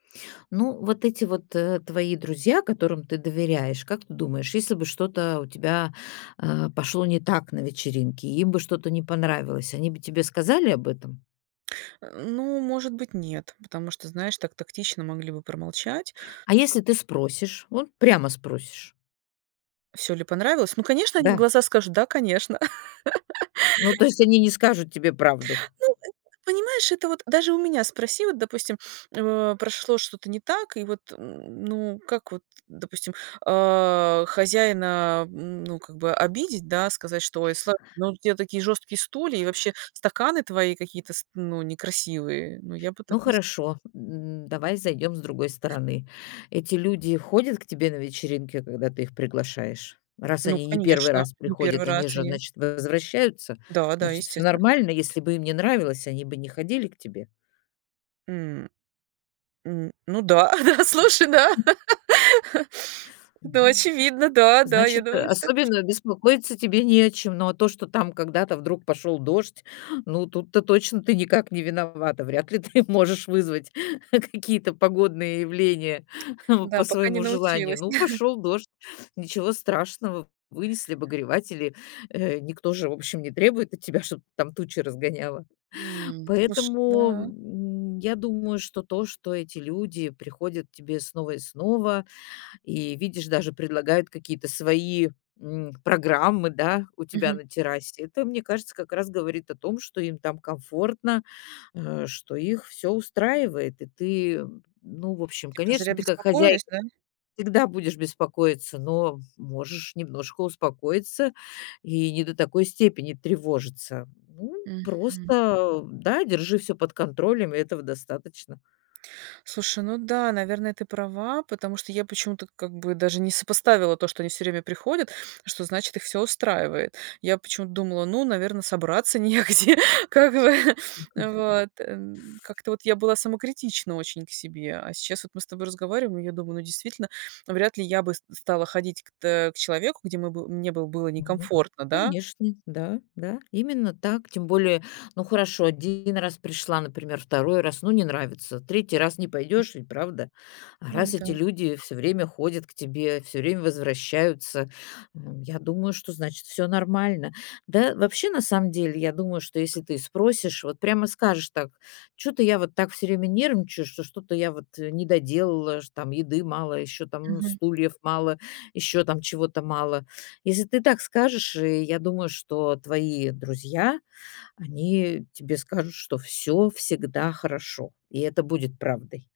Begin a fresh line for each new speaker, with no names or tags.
Ну, вот эти вот, э, твои друзья, которым ты доверяешь, как ты думаешь, если бы что-то у тебя, а, пошло не так на вечеринке и им бы что-то не понравилось, они бы тебе сказали об этом?
А, ну, может быть, нет, потому что, знаешь, так тактично могли бы промолчать.
А если ты спросишь? Вот прямо спросишь.
Всё ли понравилось? Ну, конечно, они в
Да.
глаза скажут: "Да, конечно".
Ну, то есть они не скажут тебе правду?
Ну, э, понимаешь, это вот даже у меня спроси, вот, допустим, э, прошло что-то не так, и вот, м, ну, как вот, допустим, а, хозяина, м, ну, как бы обидеть, да? Сказать, что: "Ой, сла ну, у тебя такие жёсткие стулья и вообще стаканы твои какие-то ст ну, некрасивые". Ну, я бы
Ну
так не с
хорошо, м, давай зайдем с другой стороны. Эти люди ходят к тебе на вечеринки, когда ты их приглашаешь? Раз
Ну,
они не 1
конечно,
раз
не 1
приходят, они
раз
же,
они.
значит, возвращаются?
Да-да,
Значит, всё
естественно.
нормально. Если бы им не нравилось, они бы не ходили к тебе.
М. Н ну да, а да, слушай, да.
Мгм,
Ну,
м.
очевидно, да. Да, я
Значит, э,
думаю, что
особенно беспокоиться тебе не о чем. Но а то, что там когда-то вдруг пошёл дождь, ну, тут-то точно ты никак не виновата. Вряд ли ты можешь вызвать какие-то погодные явления
Да,
по
пока не
своему желанию.
научилась.
Ну, пошёл дождь, ничего страшного, вынесли обогреватели. Э, никто же, в общем, не требует от тебя, чтоб там тучи разгоняла.
М, слушай,
Поэтому,
да.
м, я думаю, что то, что эти люди приходят к тебе снова и снова, и, видишь, даже предлагают какие-то свои, м, программы, да, у тебя
Мгм.
на террасе. Это, мне кажется, как раз говорит о том, что им там комфортно, э, что их всё устраивает. И ты, м, ну, в общем,
Типа, зря
конечно, ты как хозяйка
беспокоюсь, да?
всегда будешь беспокоиться, но, м, можешь немножко успокоиться и не до такой степени тревожиться. Ну,
Мгм.
просто да, держи всё под контролем, и этого достаточно.
Слушай, ну да, наверное, ты права, потому что я почему-то как бы даже не сопоставила то, что они всё время приходят, что, значит, их всё устраивает. Я почему-то думала: "Ну, наверно, собраться негде, как бы, э, вот". Эм, как-то вот я была самокритична очень к себе. А сейчас вот мы с тобой разговариваем. Я думаю: ну, действительно, вряд ли я бы ст стала ходить к тэ к человеку, где мы бы мне бы было
Мгм.
некомфортно, да?
Конечно, да, да, именно так. Тем более, ну, хорошо, 1 раз пришла, например, 2 раз, ну, не нравится. 3 раз не
М.
пойдешь ведь, правда? А
Ну
раз
да.
эти люди всё время ходят к тебе, всё время возвращаются, ну, я думаю, что, значит, всё нормально. Да, вообще, на самом деле, я думаю, что если ты спросишь, вот прямо скажешь так: "Чё-то я вот так всё время нервничаю, что что-то я вот, э, не доделала, ш там еды мало, ещё там
Мгм.
стульев мало, ещё там чего-то мало". Если ты так скажешь, и я думаю, что твои друзья, они тебе скажут, что всё всегда хорошо, и это будет правдой.